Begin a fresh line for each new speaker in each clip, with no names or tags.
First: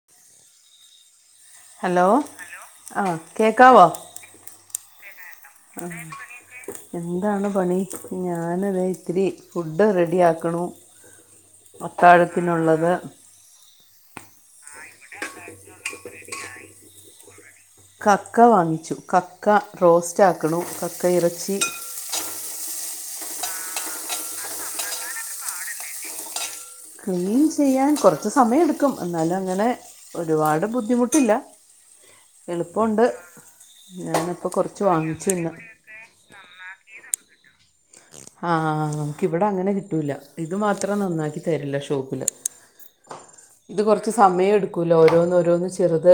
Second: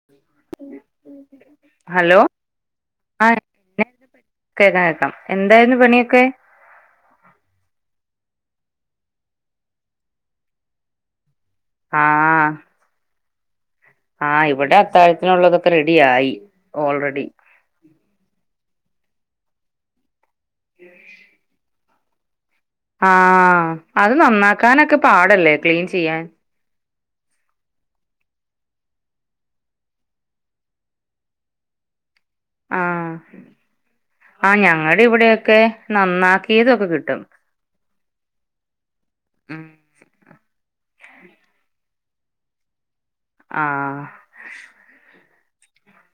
[unintelligible]
Hello ആഹ് കേക്കാവോ
കേക്കാം കേക്കാം എന്തായിരുന്നു പണിയൊക്കെ
എന്താണ് പണി ഞാന് തെ ഇത്തിരി ഫുഡ് റെഡി ആക്കണു.
ആഹ്
അത്താഴത്തിനുള്ളത്.
ആഹ് ഇവിടെ അത്താഴത്തിനുള്ളതൊക്കെ റെഡിയായി ഓൾറെഡി.
കക്ക വാങ്ങിച്ചു കക്ക റോസ്റ്റാക്ക്‌ണു കക്ക ഇറച്ചി
ആഹ് അത് നന്നാക്കാനൊക്കെ പാടല്ലേ ക്ലീൻ ചെയ്യാൻ
ക്ലീൻ ചെയ്യാൻ കുറച്ച് സമയം എടുക്കും എന്നാലും അങ്ങനെ ഒരുപാട് ബുദ്ധിമുട്ടില്ല. എളുപ്പുണ്ട്
ആഹ്
ഞാനപ്പൊ
ആഹ്
കൊറച്ച്
ഞങ്ങടെ
വാങ്ങിച്ചു ഇന്ന്.
ഇവിടെയൊക്കെ നന്നാക്കിയതൊക്കെ കിട്ടും.
ആഹ്
ഉം
നമക്കിവിടെങ്ങനെ കിട്ടൂല്ല ഇതു മാത്രം നന്നാക്കിതരില്ല ഷോപ്പില്. ഇത് കുറച്ച് സമയം എടുക്കൂലോ ഓരോന്നോരോന്ന് ചെറുത്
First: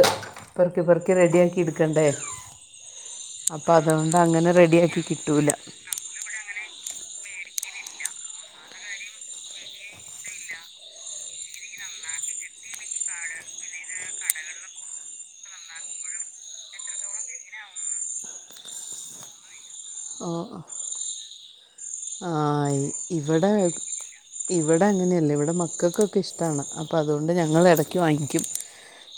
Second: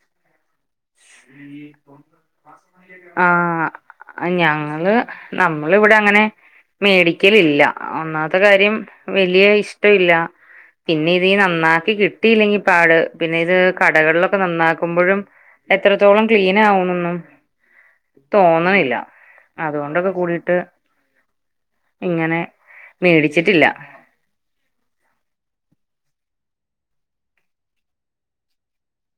പെറുക്കിപെറുക്കി റെഡിയാക്കി
ആഹ്
ഇടുക്കണ്ടേ
ആഹ് ഞങ്ങള്
റെഡിയാക്കി കിട്ടൂല
നമ്മൾ ഇവിടെ അങ്ങനെ മേടിക്കലില്ല ഒന്നാത്തെ കാര്യം വലിയ ഇഷ്ട ഇല്ല പിന്നെ ഇത് നന്നാക്കി കിട്ടിയില്ലെങ്കി പാട് പിന്നെ ഇത് കടകളിലൊക്കെ നന്നാക്കുമ്പോഴും എത്രത്തോളം ക്ലീൻ ആവുന്നുന്നു തോന്നണില്ല അതുകൊണ്ടൊക്കെ കൂടിയിട്ട്
ആഹ് ഇവിടെ
മേടിച്ചിട്ടില്ല
ഇവടെ അങ്ങനെയല്ല ഇവടെ മക്കൾക്കൊക്കെ ഇഷ്ട്ടാണ് അപ്പൊ അതുകൊണ്ട് ഞങ്ങൾ എടക്ക് വാങ്ങിക്കും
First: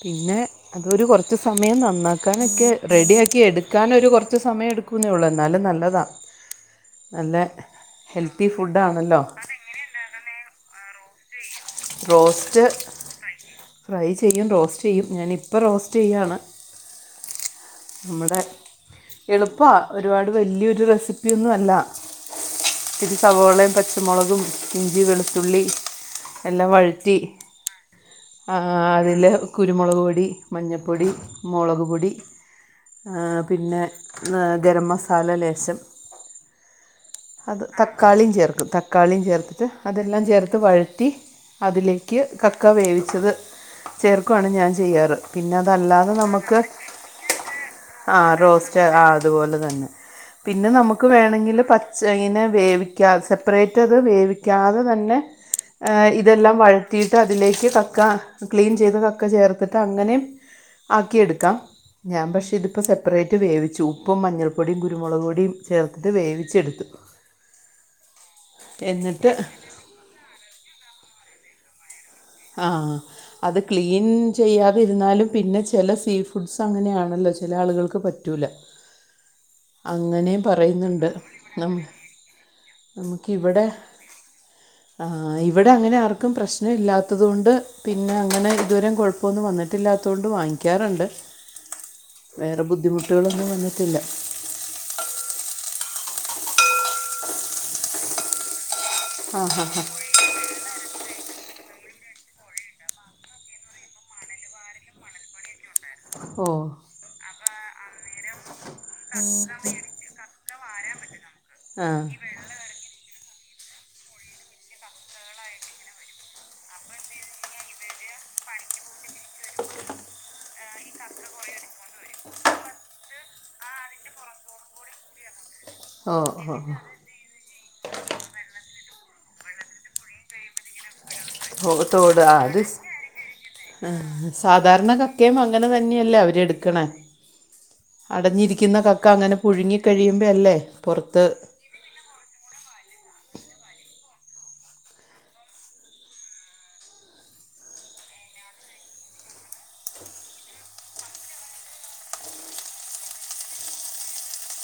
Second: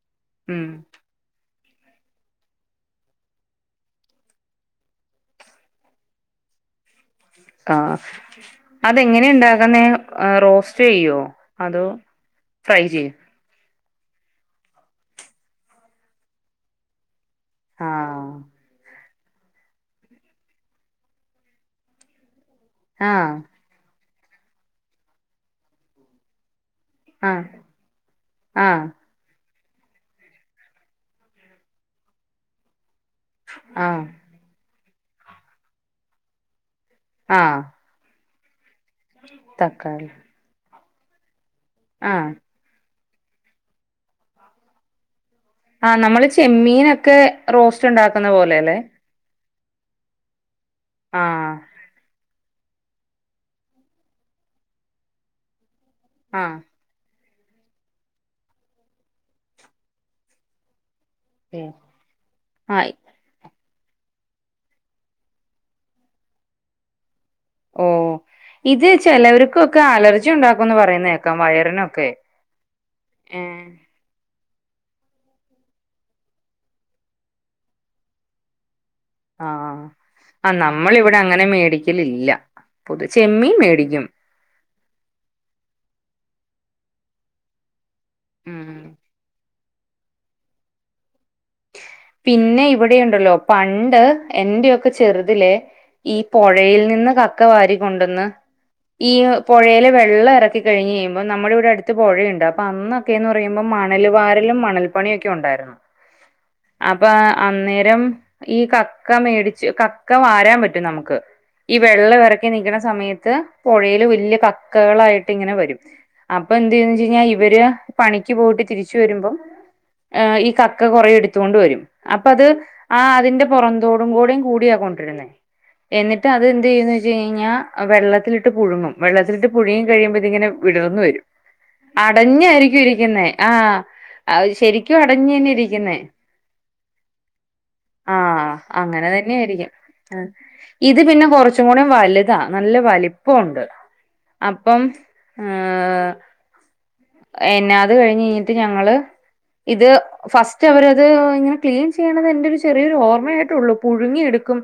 പിന്നെ
ഉം
അതൊരു കൊറ കുറച്ച് സമയം നന്നാക്കാനൊക്കെ റെഡിയാക്കി എടുക്കാനൊരു കുറച്ച് സമയം എടുക്കൂന്നേള്ളൂ എന്നാലും നല്ലതാ. അതെ
ആഹ് അതെങ്ങനെയുണ്ടാക്കുന്നെ റോസ്റ്റ് ചെയ്യോ. അതോ
റോസ്റ്റ്
ഫ്രൈ ചെയ്യോ
ഫ്രൈ ചെയ്യും റോസ്റ്റ് ചെയ്യും ഞാനിപ്പം റോസ്റ്റ് ചെയ്യാണ്.
ആഹ്
നമ്മുടെ എളുപ്പാ ഒരുപാട് വലിയൊരു റെസിപ്പിയൊന്നും അല്ല. ഇത്തിരി
ആഹ്
സവോളേം പച്ചമുളകും ഇഞ്ചി വെളുത്തുള്ളി എല്ലാം വഴ ത്തി
ആഹ്
ആഹ് അതില് കുരുമുളക് പൊടി മഞ്ഞപ്പൊടി മുളക്പൊടി ആ പിന്നെ
ആഹ്
ഗരം മസാല ലേശം
ആഹ്
അത് തക്കാളിയും ചേർക്കും തക്കാളിയും ചേർത്തിട്ട്
തക്കാളി
അതെല്ലാം ചേർത്ത് വഴറ്റി അതിലേക്ക്
ആഹ്
കക്ക വേവിച്ചത് ചേർക്കുവാണ് ഞാൻ ചെയ്യാറ്. പിന്നെ
ആഹ്
അതല്ലാതെ
നമ്മള്
നമുക്ക്
ചെമ്മീനൊക്കെ റോസ്റ്റ്
ആ
ഉണ്ടാക്കുന്ന പോലെയല്ലേ
റോസ്റ്റ് ആ തുപോലെതന്നെ പിന്നെ നമക്ക്
ആഹ്
വെണെങ്കില് പ മീനെ വേവിക്ക സെപ്പറേയ്റ്റ് അത് വേവിക്കാതെ തന്നെ ആഹ് ഇതെല്ലാം
ആഹ്
വഴ ത്തീട്ട് അതിലേക്ക് കക്ക ക്ലീൻ ചെയ്ത് കക്ക ചേർത്തിട്ട് അങ്ങനെയും ആക്കിയെടു ക്കാം ഞാൻ പക്ഷെ ഇതിപ്പോ
ആഹ്
സെ പ്പറേറ്റ് വേവിച്ചു ഉപ്പും മഞ്ഞൾപ്പൊടിയും കുരുമുളക്പൊടിം ചേർത്ത് വേവിച്ചെടുത്തു.
ഓ ഇത്
എന്നിട്ട്
ചെലവർക്കൊക്കെ അലർജി ഉണ്ടാക്കുംന്ന് പറയുന്നകേക്കാം വയറിനൊക്കെ
ആഹ അത്
ഏഹ്
ക്ലീ ൻ ചെയ്യാതിരുന്നാലും പിന്നെ ചില സീ ഫുഡ്സ് അങ്ങനെയാണല്ലോ ചില ആളുകൾക്ക് പറ്റൂല [unintelligible]
ആഹ്
അങ്ങനെയും
അ നമ്മൾ
പറയുന്നുണ്ട്
ഇവിടെ അങ്ങനെ
നമ്മൾ
മേടിക്കലില്ല. പൊതു ചെമ്മീൻ മേടിക്കും
ആഹ് ഇവിടെ അങ്ങനെ ആർക്കും പ്രശ്നം ഇല്ലാത്തതുകൊണ്ട് പിന്നെ അങ്ങനെ
ഉം
ഇതുവരെ കൊഴപ്പൊന്നും വന്നിട്ടില്ലാത്തൊണ്ട് വാങ്ങിക്കാറുണ്ട്. വേറെ
പിന്നെ ഇവിടെഉണ്ടല്ലോ
ബുദ്ധിമുട്ടുകളൊന്നും വന്നിട്ടില്ല
പണ്ട് എന്റെയൊക്കെ ചെറുതിലെ ഈ പൊഴയിൽ നിന്ന് കക്ക വാരി കൊണ്ടന്ന് ഈ
ആ ഹാ ഹാ
പൊഴയിലെ വെള്ളം എറക്കി കഴിഞ്ഞ് കഴുമ്പോ നമ്മുടെ ഇവിടെടുത്ത് പുഴയുണ്ട് അപ്പൊ അന്നൊക്കെന്ന് പറുമ്പോ മണൽ വാരലും മണൽണിയ ഒക്കെ ഉണ്ടായിരുന്നു
ഓ
അപ്പൊ അന്നേരം ഈ കക്ക മേടിച്ച് കക്ക വാരൻ പറ്റും നമുക്ക് ഈ
ആ
വെള്ള വിറക്കി നക്കണ സമയത്ത് പുഴയില് വലിയ കക്കകളായിട്ട് ഇങ്ങനെ വരും. അപ്പൊ എന്ത്ന് ചെയുന്നെച് കഴിഞ്ഞ ൽ ഇവര് പണിക്ക് പോയിട്ട് തിരിച്ച ച് വരുമ്പോ ഈ കക്ക കുറ എടുത്തൊണ്ട് വരും അ അത് ആ അതിന്റെ പുറന്തോടും കൂടെ കൂടിയൊണ്ടിുന്നേ
ഓ
എന്നിട്ട് അത്
ഓ
എന്ത് ചെയ്യന്ന് വെച്ച് കഴിഞ്ഞാൽ വെള്ളത്തിലിട്ട് പുയു ങ്ങും വെള്ളത്തിലട്ട് പുയുങ്ങി കഴിയുമ്പൾ ഇതിങ്ങനെ വിടർന്ന് വരും
ഓ തോട് ആ അത് സ്-
അടഞ്ഞായിരിക്കും ഇരിക്കുന്നേ ആഹ
ആ,
ശരിക്കും അടഞ്ഞ തന്നെ ഇരിക്കുന്നേ.
ക് ണ്
ആഹ അങ്ങനെ തന്നെയ ആയിരിക്കും
പുഴുങ്ങി കഴിയുമ്പോൾ അല്ലേ
ഇത്
പുറത്ത്
പിന്നെ കൊറച്ച് കുറച്ചും കൂടെ വലുതാ നല്ല വലിപ്പം ഉണ്ട് അപ്പം ഏ എന്നാത് കഴിഞ്ഞഞ് കഴിഞ്ഞിട്ട് ഞങ്ങള് ഇത് ഫസ്റ്റ് അവര് അത് ഇങ്ങനെ ക്ലീൻ ചെയ്യണത് എന്റെ ഒരു ചെറിയൊരു ഓർമ്മയായിട്ടുള്ളൂ പുഴുങ്ങിയ എടുക്കും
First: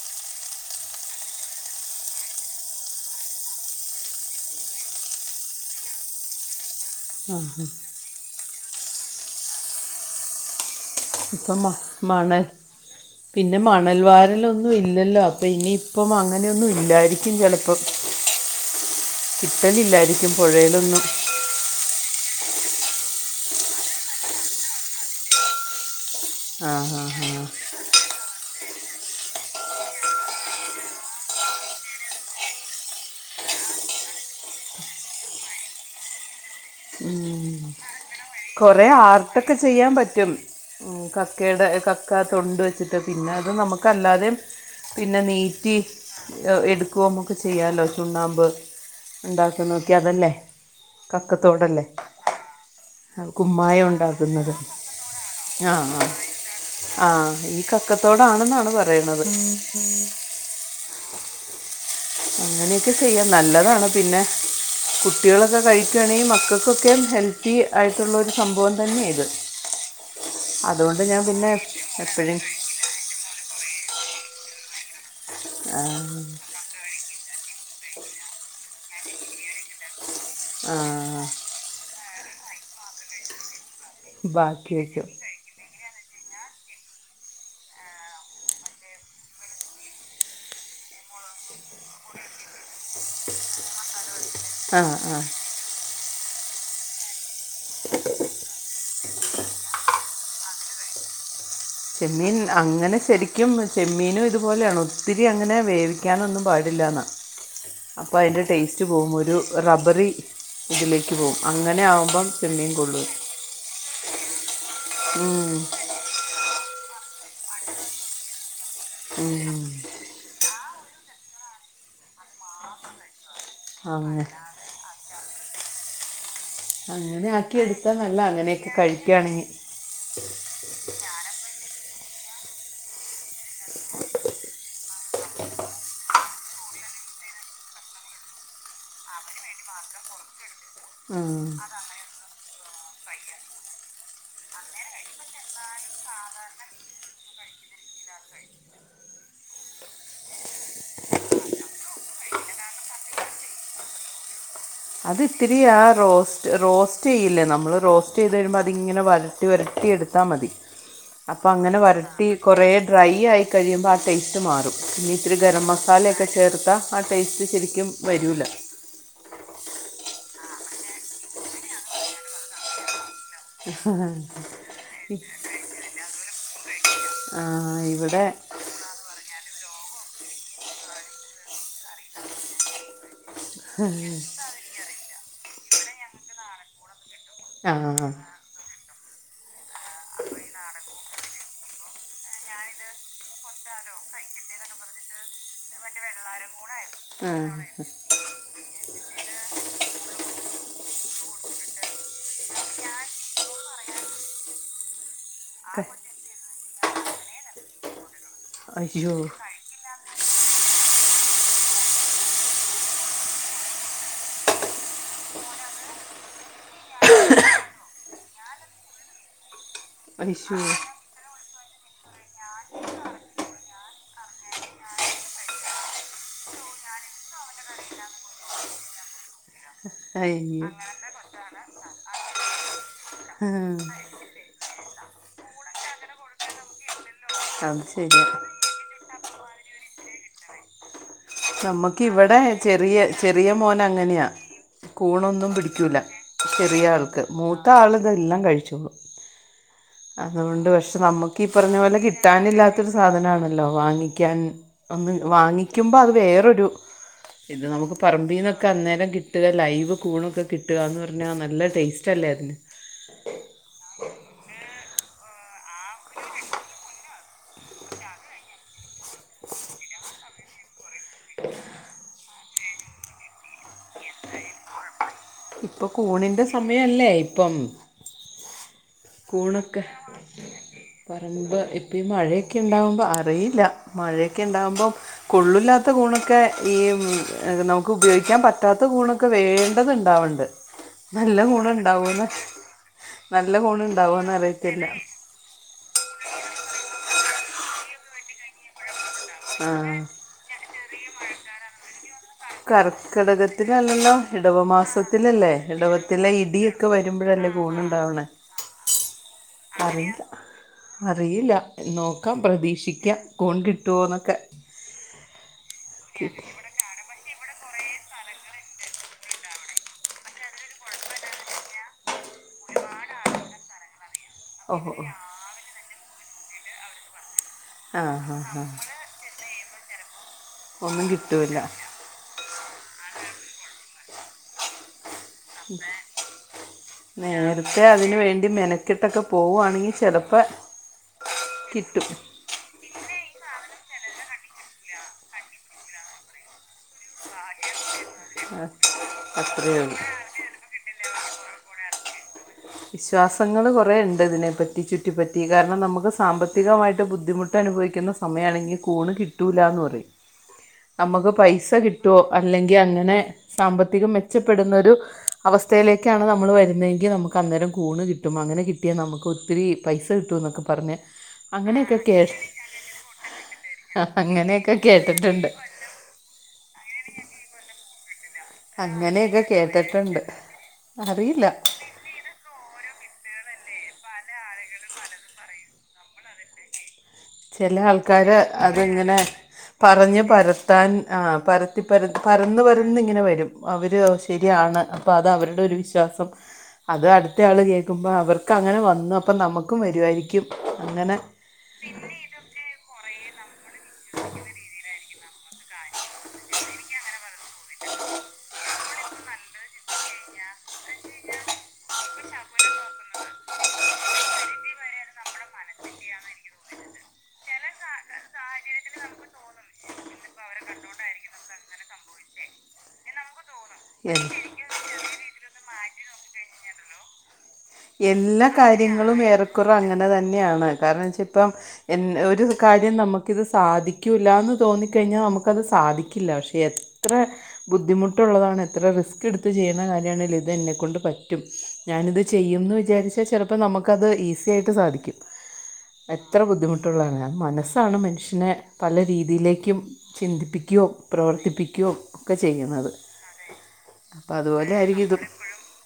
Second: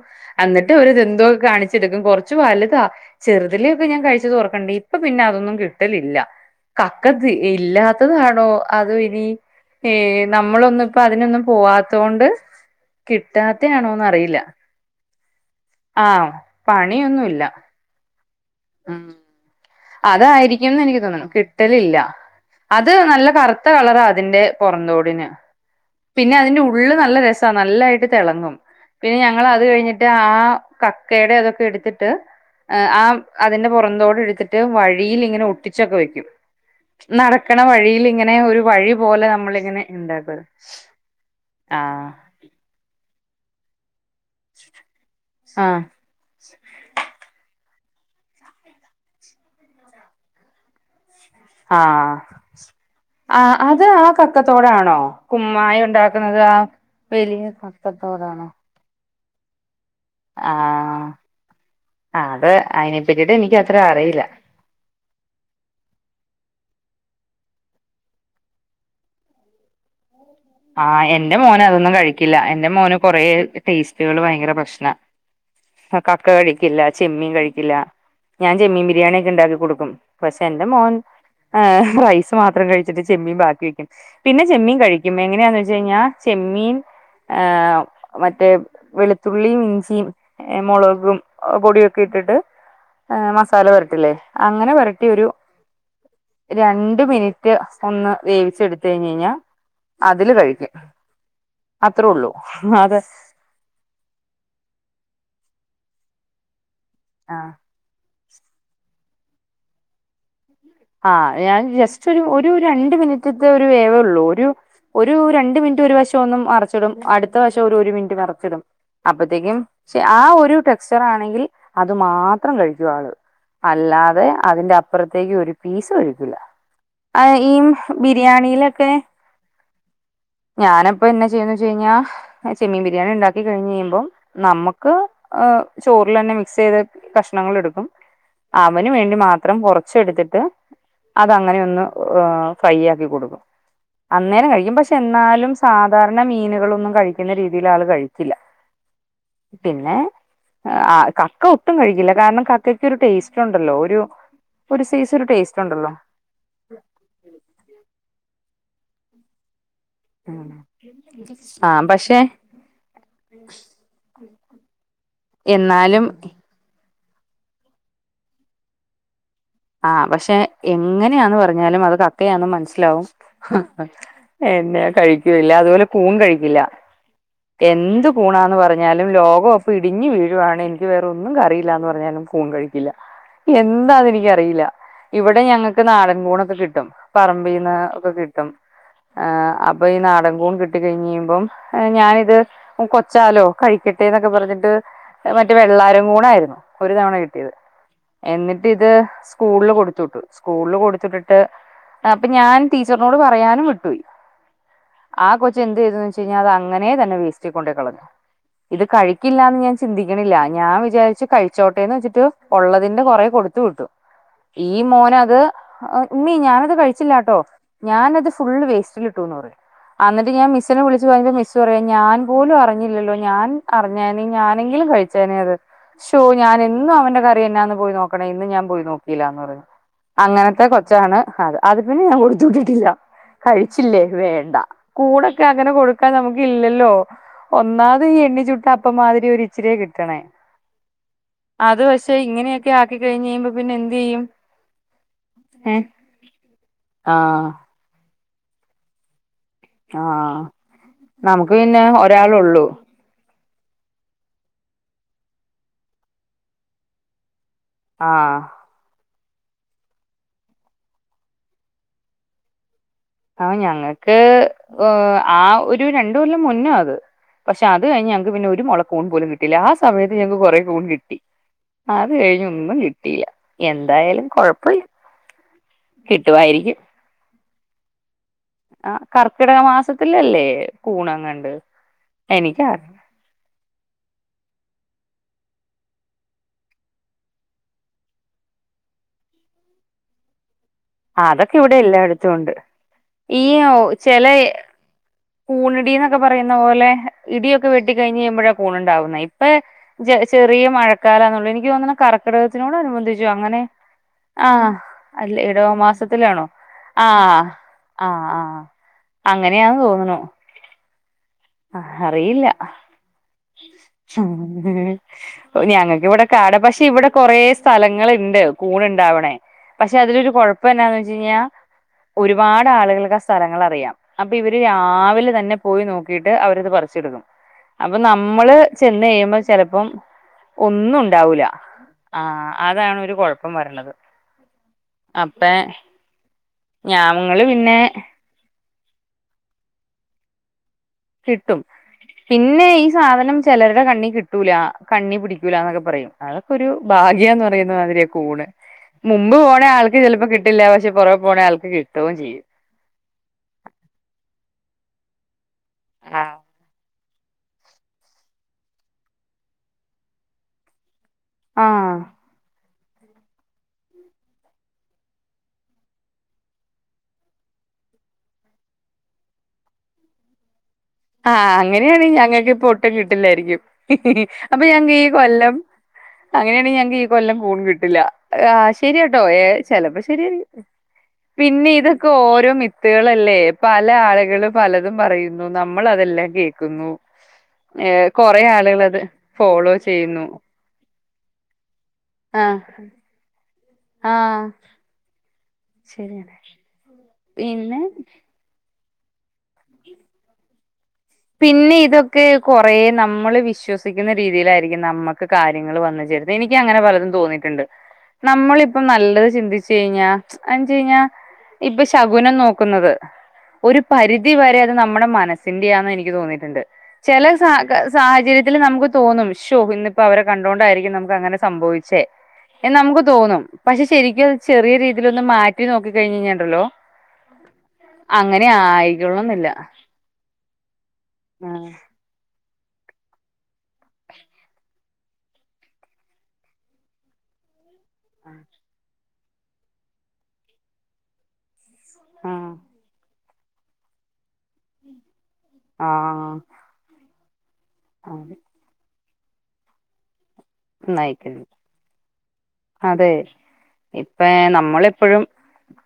എന്നിട്ട് അവര്തെന്തോക്കെ കാണിച്ചെടുക്കും കുറച്ച് വലുതാ ചെറുതലിയൊക്കെ ഞാൻ കഴിച്ച തോ ർക്കണ്ടേ ഇപ്പൊ പിന്നെ അതൊന്നും കിട്ടലില്ല കക്കത്ത് ഇല്ലാത്തതാണോ അതോ ഇനി ഏ നമ്മളൊന്ന് അപ്പൊ അതിനൊന്നും
ഇപ്പം മ-
പോവാത്ത കൊണ്ട്
മണൽ പിന്നെ മണൽ
കിട്ടാത്താണോന്ന അറിയില്ല.
വാരലൊന്നും ഇല്ലല്ലോ അപ്പൊ ഇനിയിപ്പം
ആഹ്
അങ്ങനെയൊന്നും ഇല്ലായിരിക്കും
പണിയൊന്നുല്ല
ചിലപ്പം.
ഉം
കിട്ടലില്ലായിരിക്കും
അതായിരിക്കുംന്ന് എനിക്ക്
പുഴയിലൊന്നും
തോന്നുന്നുകിട്ട- കിട്ടലില്ല അത് നല്ല കറുത്ത കളറാ അതിന്റെ പുറന്തോടിന് പിന്നെ അതിന്റെ
ആ
ഉള്ള്
ഹാ
നല്ല
ഹാ
രസമാണ് നല്ലായിട്ട് തിളങ്ങും. പിന്നെ ഞങ്ങ അത് കഴിഞ്ഞിട്ട് ആ കക്കയുടെ അതൊക്കെ എടുത്തിട്ട് ആ അതിന്റെ പുറന്തോടെ എടുത്തിട്ട് വഴിയിൽ ഇങ്ങനെ ഒട്ടിച്ചൊക്കെ വെക്കും. നടക്കണ വഴിൽ ഇങ്ങനെ ഒരു
കുറേ
വഴി പോലെ
ആർട്ടൊക്കെ
നമ്മളിങ്ങനെ
ചെയ്യാൻ പറ്റും
ഉണ്ടാക്കല്
കക്കയുടെ കക്ക തൊണ്ട് വെച്ചിട്ട് പിന്നെ അത് നമുക്കല്ലാതിം പിന്നെ നീറ്റി
ആഹ്
എടുക്കുവോ നക്കെ ചെയ്യാലോ ചുണ്ണാമ്പ് ഉണ്ടാക്കി നോക്കി അതല്ലേ ക
ആഹ ആ അത്
കുമ്മായം
ആ
ഉണ്ടാക്കുന്നത്
കക്കത്തോടാണോ കുമ്മായി ഉണ്ടാക്കുന്നത് ആ
ആഹ
വലിയ
ഈ
കക്കത്തോടാണോ
കക്കത്തോടാണെന്നാണ് പറയണുന്നത്
ആ ആ അത്
അങ്ങനെയൊക്കെ ചെയ്യാം
അയിെപ്പറ്റിട്ട് എനിക്ക അത്ര
നല്ലതാണ് പിന്നെ
അറിയില്ല
കുട്ടികളൊക്കെ കഴിക്കുകയാണെങ്കിൽ മക്കൾക്കൊക്കെ ഹെൽത്തി ആയിട്ടുള്ളരു സംഭവം തന്നെയ ഇത് അതുകൊണ്ട്
ആഹ്
ഞാൻ
എന്റെ
പിന്നെ
മോന് അതൊന്നും കഴിക്കില്ല
എപ്പോഴും
എന്റെ മോന് കൊറെ ടേസ്റ്റുകൾ ഭയങ്കര പ്രശ്ന കക്ക കഴിക്കില്ല ചെമ്മീൻ കഴിക്കില്ല ഞാൻ ചെമ്മീൻ ബിരിയാണിയ ഒക്കെ ഉണ്ടാക്കി കൊടുക്കും പക്ഷെ എന്റെ മോൻ ഹ് റൈസ് മാത്രം കഴിച്ചിട്ട് ചെമ്മീൻ ബാക്കി വെക്കും പിന്നെ
ബാക്കി
ചെമ്മീൻ
വയ്ക്കും
കഴിക്കും എങ്ങനെയാന്ന് വെച്ച്കഴിഞ്ഞാ ചെമ്മീൻ ആഹ മറ്റേ വെളുത്തുള്ളിയും ഇഞ്ചിയും ഏ മുളകും പൊടിയൊക്കെ ഇട്ടിട്ട് മസാല പെരത്തില്ലേ അങ്ങനെ
ആ
വരട്ടി
ആ
ഒരു രണ്ട് മിനിറ്റ് ഒന്ന് വേവിച്ചെടുത്തി തേഞ്ഞഞ് കഴിഞ്ഞ അതില് കഴിക്കും അത്രേ ഉള്ളൂ അത്
ഒരിക്കും ചെമ്മീനും ഇതുപോലെയാണ് ഒത്തിരി അങ്ങനെ വേവിക്കാനൊന്നും പാടില്ലാന്നാ
ആഹ്
അപ്പോൾ അതി്ന്റെ ടേസ്റ്റ് പോകുമ്പോ ഒരു റബ്ബറി ഇതിലേക്ക് പോകും അങ്ങനെ ആകുമ്പോൾ ചെമ്മീയും കൊള്ളും
റ്റ ഒരു വേവ ഉള്ളൂ ഒരു
ഉം,
രണ്ട് മിനിറ്റ് ഒരു വശം ഒന്നും ച്ചിടും അടുത്ത വശം ഒരു മിനറ്റ്മർ ച്ചടും
ഉം.
അപ്പോത്തേക്കും ആ ഒരു ടെക്സ്ചർ ആണെങ്കിൽ അത് മാത്രം കഴിക്കുകള്
അങ്ങനെ
അല്ലാതെ അതിന്റെ അ അപ്പറത്തേക്ക് ഒരു പീസ ഒഴിക്കൂല അ
അങ്ങനെ ആക്കി
ഈം
എടുത്താൽ നല്ല അങ്ങനെയൊക്കെ
ബിരിയാണിയിലൊക്കെ
കഴിക്കുകയാണെങ്കിൽ
ഞാനപ്പൊ എന്നാ ചെയ്ന്ന് വെച് കഴിഞ്ഞാ ചെമ്മീൻ ബിരിയാണിണ്ടാക്കി കഴിഞ്ഞ് കഴ്മ്പം. നമ്മക്ക് എഹ് ചോറിലെന്നെ മിക്സ്യ്ത് കഷ്ണങ്ങൾ എടുക്കും. അവന് വേണ്ടി മാത്രം കൊറച്ച് എട്ത്തിട്ട്. അത്
ഉം.
അങ്ങനെയൊന്ന് ഏഹ് ഫ്രൈ ആക്കി കൊടുക്കും. അന്നേരം കഴിക്കും പക്ഷേ എന്നാലും സാധാരണ മീനുകളൊന്നും കഴിക്കുന്ന രീതീല് ആള് കഴിക്കില്ല. പിന്നെ ആഹ് കക്ക ഒട്ടും കഴിക്കുല്ല കാരണം കക്കക്കൊരു ടേസ്റ്റ് ഉണ്ടല്ലോ ഒരു ഒരു സൈസ്
അത്
ഒരു ടേസ്റ്റ്
ഇത്തിരിയാ
ഉണ്ടല്ലോ
റോസ് റോസ്റ്റിയ്യില്ലേ നമ്മള് റോസ്റ്റ്യ്ത് കഴുമ്പോ അതിങ്ങനെ വരട്ടി വരട്ടി എടുക് ത്താമതി അപ്പോ
ആ
അങ്ങനെ
പക്ഷെ
വരട്ടി കുറേ ഡ്രൈ ആയി കഴിയുമ്പോ ആ ടേസ്റ്റ് മാറും. പിന്നെ ഇത്തിരി ഗരം
എന്നാലും
മസാലയൊക്കെ ചേർത്താ ആ ടേസ്റ്റ് ശെരിക്കും വരൂല്ല.
ആ പഷേ എങ്ങനെയാന്ന് പറഞ്ഞാലും അത് കക്കയാന്ന് മനസ്സിലാവും എന്നാ കഴിക്കൂല അതുപോലെ കൂൺ കഴിക്കില്ല. എന്ത്
ഇവിടെ
കൂണാന്ന് പറ ഞ്ഞാലും ലോകോക്കെ ഇടിഞ്ഞ് വീഴുവാണ് എനിക്ക് വേറെ ഒന്നും കറിയില്ലാന്ന്പറഞ്ഞാലും കൂൺ കഴിക്കില്ല. എന്താന്നെനിക്കറിയില്ല ഇവിടെ ഞങ്ങക്ക് നാടൻ കൂണൊക്കെ കിട്ടും
ആ
പറമ്പിന്ന് ഒക്കെ കി ട്ടും ആഹ് അപ്പ ഈ നാടൻകൂൺ കിട്ടി കഴിഞ്ഞഴിയുമ്പം ഏഹ് ഞാനിത് ഓ കൊച്ചാലോ കഴിക്കട്ടെന്നൊക്കെ പറഞ്ഞിട്ട് മറ്റേ വെള്ളാരം കൂണായിരുന്നു. ഒര് തവണ
ആ,
കിട്ടിയത് എന്നിട്ട് ഇത്. സ്കൂള്ൽ കൊടുത്തു വിട്ടു സ്കൂളിൽ കൊടുത്തിട്ടിട്ട്. അപ്പ ഞാൻ ടീച്ചറ്നോട് പറയാനും വിട്ട്പോയി. ആ കൊച്ച് എന്തു
ഒക്കെ.
ചെയ്തെന്നേച്ചുകഴിഞ്ഞാ അത് അങ്ങനെ തന്നെ വേസ്റ്റിൽ കൊണ്ടേ കളഞ്ഞു. ഇത്
അയ്യോ
കഴിക്കില്ലാന്ന് ഞാൻ ചിന്തിക്ക്ണില്ല ഞാൻ വിചാരിച്ചു കഴിച്ചോട്ടേന്ന് വെച്ചിട്ട് ഒള്ളതിന്റെ കൊറെ കൊടുത്ത് വിട്ടു. ഈ മോനത് ആഹ് ഉമ്മീ ഞാനത് കഴിച്ചില്ലാട്ടോ. ഞാനത് ഫുള് വേസ്റ്റിലിട്ടൂന്ന് പറയും അന്ന്ട്ട് ഞാൻ
അയ്യോ
മിസിനെ വിളിച് [inaudible] അവന്റെ മിസ്സ് പറയാ ഞാൻപോലും അറിഞ്ഞില്ലല്ലോ ഞാൻ അറിഞ്ഞാരുന്നെങ്കി ഞാനെങ്കിലും കഴിച്ചേനേ അത്. ശ്ശോ ഞാനെന്നും അവന്റെ കറി എന്നാന്ന് പോയി നോക്കണേ ഇന്ന് ഞാൻ പോയ് നോക്കിലന്ന് പറയും. അങ്ങനത്തെ
അയ്യോ
കൊച്ചാണ് അത്. അത്പിന്നെ ഞാൻ കൊടുത്ത് വിട്ടിട്ടില്ല.
ആ,
കഴിച്ചില്ലേ വേണ്ട കൂണോക്കെ അങ്ങനെ കൊടുക്കാൻ നമ്മക്ക് ഇല്ലല്ലോ.
അത്
ഒന്നാമത് ഈ
ശരിയാ
എണ്ണ ചുട്ട അപ്പമാതിരി ഒര് ഇച്ചിരിയ കിട്ടണേ അത്
നമുക്ക്
പഷേ
ഇവിടെ
ഇങ്ങനെയൊക്കെ ആക്കി
ചെറിയ
കഴിഞ്ഞ്
ചെറിയ
കഴിയുമ്പോ. പിന്നെ
മോൻ
എന്ത് ചെയ്യും
അങ്ങനെയാ കൂണോന്നും
ഏ
പിടിക്കൂല
ആ
ചെറിയാൾക്ക് മൂ ത്താള്തെല്ലാം കഴിച്ചോളും.
ആ
അതോണ്ട് പഷേ നമ്മക്ക് ഈ
നമുക്ക്
പറഞ്ഞ
പിന്നെ
പോലെ
ഒരാളുള്ളൂ
കിട്ടാനില്ലാത്തൊരു സാധനണല്ലോ വാങ്ങിക്കാൻ ഒന്ന് വാങ്ങിക്കുമ്പോ അത് വേറൊരു ഇത് നമുക്ക്
ആ
പറമ്പീന്ന് ക്കന്നെരം കിട്ടുക ലൈവ് കൂണൊക്കെ കിട്ടുകാന്ന് പറഞ്ഞാൽ നല്ല ടേസ്റ്റ് അല്ലേ അതിന്.
ആഹ് ഞങ്ങക്ക് ഏഹ് ആഹ് ഒര് രണ്ടു കൊല്ലം മുന്നാ അത്. പക്ഷേ അത് കഴിഞ്ഞ് ഞങ്ങക്ക് പിന്നെ ഒരു മൊള കൂൺ പോലും കിട്ടില്ല. ആ സമയത്ത് ഞങ്ങക്ക് കൊറെ കൂൺ കിട്ടി. അത് കഴിഞ്ഞ് ഒന്നും കിട്ടില്യ എന്തായാലും കൊഴപ്പല്യാ
ഇപ്പൊ കൂണിന്റെ സമയംല്ലേ ഇപ്പം.
ആ കർക്കിടക
കൂണൊക്കെ
മാസത്തിലല്ലേ കൂണങ്ങണ്ട്
പറമ്പ് ഇപ്പിമഴയൊക്കെ
എനിക്കാ
ഇണ്ടാവുമ്പോ അറിയില്ല. മഴേക്കേ ഇണ്ടാവുമ്പോ. കൊള്ളില്ലാത്ത കൂണൊക്കെ, ഈ നമുക്ക് ഉപയോഗിക്കാൻ പറ്റാത്ത കൂണൊക്കെ വേണ്ടത് ഇണ്ടാവ്ണ്ട്. നല്ല
അതൊക്കെ
കൂണ്
ഇവിടെ
ഉണ്ടാവൂന്നാ
എല്ലായിടത്തും ഉണ്ട് ഈ
നല്ല കൂണ്
ചില
ഉണ്ടാവോന്ന് അറിയത്തില്ല.
കൂണിടിന്നൊക്കെ പറയുന്ന പോലെ ഇടിയൊക്കെ വെട്ടി കഴിഞ്ഞ് കഴിയുമ്പയ കൂൺണ്ടാവുന്നേ. ഇപ്പൊ
ആ
ചെറിയ മഴക്കാലാന്നൊള്ളു എനിക്ക് തോന്ന്ണ് കർക്കിടകത്തിനോട് അനുബന്ധിച്ച് അങ്ങനെ.
കർക്കിടകത്തിലല്ലല്ലോ ഇടവ
ആഹ് അല്ല
മാസത്തിലല്ലേ
ഇടവ
ഇടവത്തിലെ
മാസത്തിലാണോ
ഇടിയൊക്കെ
ആഹ്
വരുമ്പോഴല്ലേ കൂണുണ്ടാവണേ
ആഹ് ആഹ് അങ്ങനെയാന്ന് തോന്നുണു
അറിയില്ല. അറിയില്ല നോക്കാം
അറിയില്ല
പ്രതീക്ഷിക്കാം കോണ്കിട്ടോന്നൊക്കെ
ഞങ്ങക്ക് വിടെ കാട ഭക്ഷ ഇവിടെ കൊറെേ സ്ഥലങ്ങളുണ്ട്. കൂൺ ഉണ്ടാവണേ പക്ഷെ അതിലൊരു കുഴപ്പം എന്താന്ന് വെച്ച കഴിഞ്ഞാ. ഒരുപാട് ആളുകൾക്ക് ആ സ്ഥലങ്ങൾ അറിയാം അപ്പൊ ഇവര്
ഓ ഓ
രാവിലെ തന്നെ പോയി നോക്കിട്ട് അവരത് പറിച്ചെടുക്കും അപ്പൊ
ആ ഹാ
നമ്മള്
ഹാ
ചെന്ന് കഴിയുമ്പോൾ ചെലപ്പം ഒന്നും ഉണ്ടാവൂല. ആഹ അതാണ് ഒരു കുഴപ്പം വരണത് അപ്പേ
നേരത്തെ അതിൻ വേണ്ടി മെനക്കിട്ടൊക്കെ പോവാണെങ്കിൽ ചിലപ്പ
കിട്ടും. പിന്നെ ഈ സാധനം ചെലരുടെ കണ്ണി കിട്ടൂല. കണ്ണി പിടിക്കൂല എന്നൊക്കെ പറയും. അതൊക്കെ ഒരു ഭാഗ്യ എന്ന് പറയുന്ന മാതിരിയ കൂണ്
ആ,
മുമ്പ് പോണ
അത്രയേ ഉള്ളൂ
ആൾക്ക് ചിലപ്പോ കിട്ടില്ല. പക്ഷെ പുറവെ പോണ ആൾക്ക് കിട്ടുകയും ചെയ്യും.
വിശ്വാസങ്ങൾ കുറെ ഉണ്ട് ഇതിനെപ്പറ്റി ചുറ്റിപ്പറ്റി കാരണം നമുക്ക് സാമ്പത്തികമായിട്ട് ബുദ്ധിമുട്ട് അനുഭവിക്കുന്ന സമയയാണെങ്കിൽ കൂണ് കിട്ടൂല്ല എന്ന് പറയും ഞമ്മക്ക് പൈസ
ആ
കിട്ടോ അല്ലെങ്കി യ അങ്ങനെ സാമ്പത്തികം മെച്ചപ്പെടുന്നൊ രു അവസ്ഥയിലേക്കാണ് നമ്മൾ വരുന്നതങ്കിൽ നമുക്ക് നമുക്ക് അന്നേരം കൂണ് കിട്ടും. അങ്ങനെ കിട്ടിയാൽ നമുക്ക് ഒത്തിരിപൈസ കിട്ടുന്നൊക്കെ പറഞ്ഞ്
ആഹ്
അങ്ങനെയൊക്കെ
അങ്ങനെയണെകി
കേ
ഞങ്ങൾക്ക് ഇപ്പൊ ഒട്ടും കിട്ടില്ലായിരിക്കും. അപ്പൊ
അങ്ങനെയൊക്കെ
ഞങ്ങക്ക് ഈ
കേട്ടിട്ടുണ്ട്
കൊല്ലം അങ്ങനെയാണെകി ഞങ്ങക്ക് ഈ കൊല്ലം കൂൺ കിട്ടില്ല. ആഹ് ശരിയാട്ടോ.
അങ്ങനെയൊക്കെ
ഏ ചെലപ്പോ
കേട്ടിട്ടുണ്ട്
ശരിയ
അറിയില്ല
പിന്നെ ഇത് ഇപ്പൊ ഓരോ മിത്തൾല്ലേ. പല ആളുകൾ പലതും പറയുന്നു നമ നമ്മൾതെല്ലാം കേൾക്കുന്നു.
ചില
ഏ കൊറ
ആൾക്കാര്
ആളുകളത് ഫോളോ ചെയ്യുന്നു.
താൻ ആഹ് പര
ആഹ്
പരന്ന് പരന്നിങ്ങനെ വരും. അവര്
ആഹ്
ശരിയാണ് അപ്പം അത് അവരുടെ ഒരു വിശ്വാസം
ശരിയാണ്
അത് അടുത്ത ആള്
പിന്നെ
കേക്കുമ്പോ അവർക്ക് അങ്ങനെ വന്നു, അപ്പം നമുക്കും വരുവായിരിക്കും അങ്ങനെ
പിന്നെ ഇതൊക്കെ കൊറ നമ്മള് വിശ്വസിക്കുന്ന രീതിയിലായിരിക്കും നമ്മ ക കാര്യങ്ങൾ വന്നു ചേർന്ന് എനിക്ക് അങ്ങനെ പലതും തോന്നിയിട്ടുണ്ട്. നമ്മളിപ്പം നല്ലത് ചിന്തിച്ച കഴിഞ്ഞാ എച ഴിഞ്ഞാ ഇപ്പൊ ശകുനം നോക്കുന്നത് ഒരു പരി രിതി വരെ അത് നമ്മുടെ മനസ്സിന്റെയാന്ന് എനിക്ക് തോന്നിട്ടുണ്ട് ചില സ സാഹചര്യത്തിൽ നമുക്ക് തോന്നും ഷോ ഇന്നിപ്പോ അവരെ കണ്ടോണ്ടായിരിക്കും നമുക്ക് അങ്ങനെ സംഭവിച്ചേ. എന്ന് നമുക്ക് തോന്നും. പക്ഷെ ശരിക്കും
എ-
ചെറിയ രീതിയിലൊന്ന് മാറ്റി നോക്കി കഴിഞ്ഞാലുണ്ടല്ലോ [inaudible]
എല്ലാ കാര്യങ്ങളും ഏറെക്കുറ അങ്ങനെ തന്നെയാണ്. കാരണം വെച്ച ഇപ്പം എ ഒരു കാര്യം നമുക്കിത് സാധിക്യുല്ല്യന്ന് തോന്നിക്കഴിഞ്ഞാൽ നമുക്കത് സാധിക്കില്ല ക്ഷേ അത് ത്ര ബുദ്ധിമുട്ടുള്ളതാണ് എത്ര റിസ്ക് ടുത്ത് ചെയ്യുന്ന കാര്യമാണെങ്കിലും ഇത് എന്നെക്കണ്ട് പറ്റും ഞാനിത് ചെ
ആഹ്
ചെയ്യുംന്ന് വിചാരിച്ചാൽ ചിലപ്പോ നമുക്കത് ഈസി ആയിട്ട് സാധിക്കും.
ആഹ്
എത്ര ബുദ്ധിമുട്ട് ള്ളണ് മനസ്സാണ്
ആഹ്
മനുഷ്യനെ പല രീതിയിലേക്കും ചിന്തിപ്പിക്കു യോം
നയിക്കുന്നു
പ്രവർത്തിപ്പിക്കൊയോ ചെയ്യുന്നത് അതെ
ഇപ്പ നമ്മള എപ്പോഴും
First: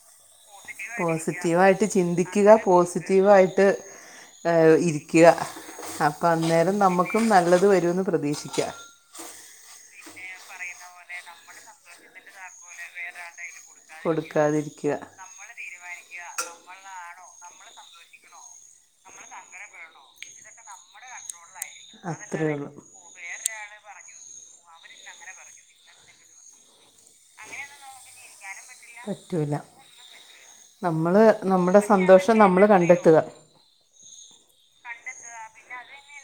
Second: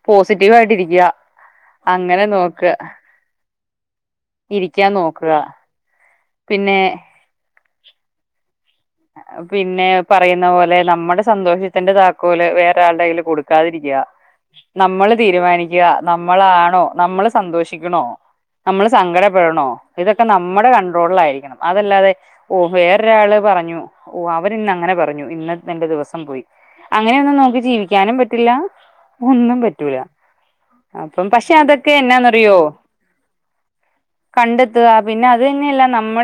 പോസിറ്റീവ് ആയിട്ടരിക.
റ്റീവായിട്ട് ചിന്തിക്കുക പോസിറ്റീവായിട്ട് ആ
ഇരിക്കാൻ
ഇരിക്കുക.
നോക്കുക
അപ്പം അന്നേരം
പിന്നെ
നമുക്കും നല്ലത് വരുമെന്ന് പ്രതീക്ഷിക്കാം.
പിന്നെ പറയുന്ന പോലെ നമ്മുടെ സന്തോഷത്തിന്റെ താക്കോല് വേറെ ആര്ടെ കയ്ൽ കൊട് തിരിക,
കൊടുക്കാതിരിക്കുക
നമ്മൾ തീരുമാനിക്കാ നമ്മളാണോ നമ്മൾ സന്തോഷിക്കണോ നമ്മൾ സങ്കടപ്പെടണോ, ഇതൊക്കെ നമ്മുടെ കൺണ്ട്രോളിലയിരിക്കണം. അതല്ലാതെ
അത്രേ
ഓ
ഉള്ളൂ
വേറൊരാള് പറഞ്ഞു ഓ അവരി ഇന്ന് അങ്ങനെ പറഞ്ഞു. ഇന്ന് എന്റെ ദിവസം പോയി അങ്ങനെയൊന്നും നോക്കി ജീവിക്കാനും പറ്റില്ല ഒന്നും പറ്റൂല.
നമ്മൾ
അപ്പം പക്ഷെ
നമ്മുടെ
അതൊക്കെ
സന്തോഷം
എന്നാന്ന്റിയോ
നമ്മൾ കണ്ടെത്തുക
കണ്ടെത്തുക പിന്നെ അത് തന്നെയല്ല നമ്മൾ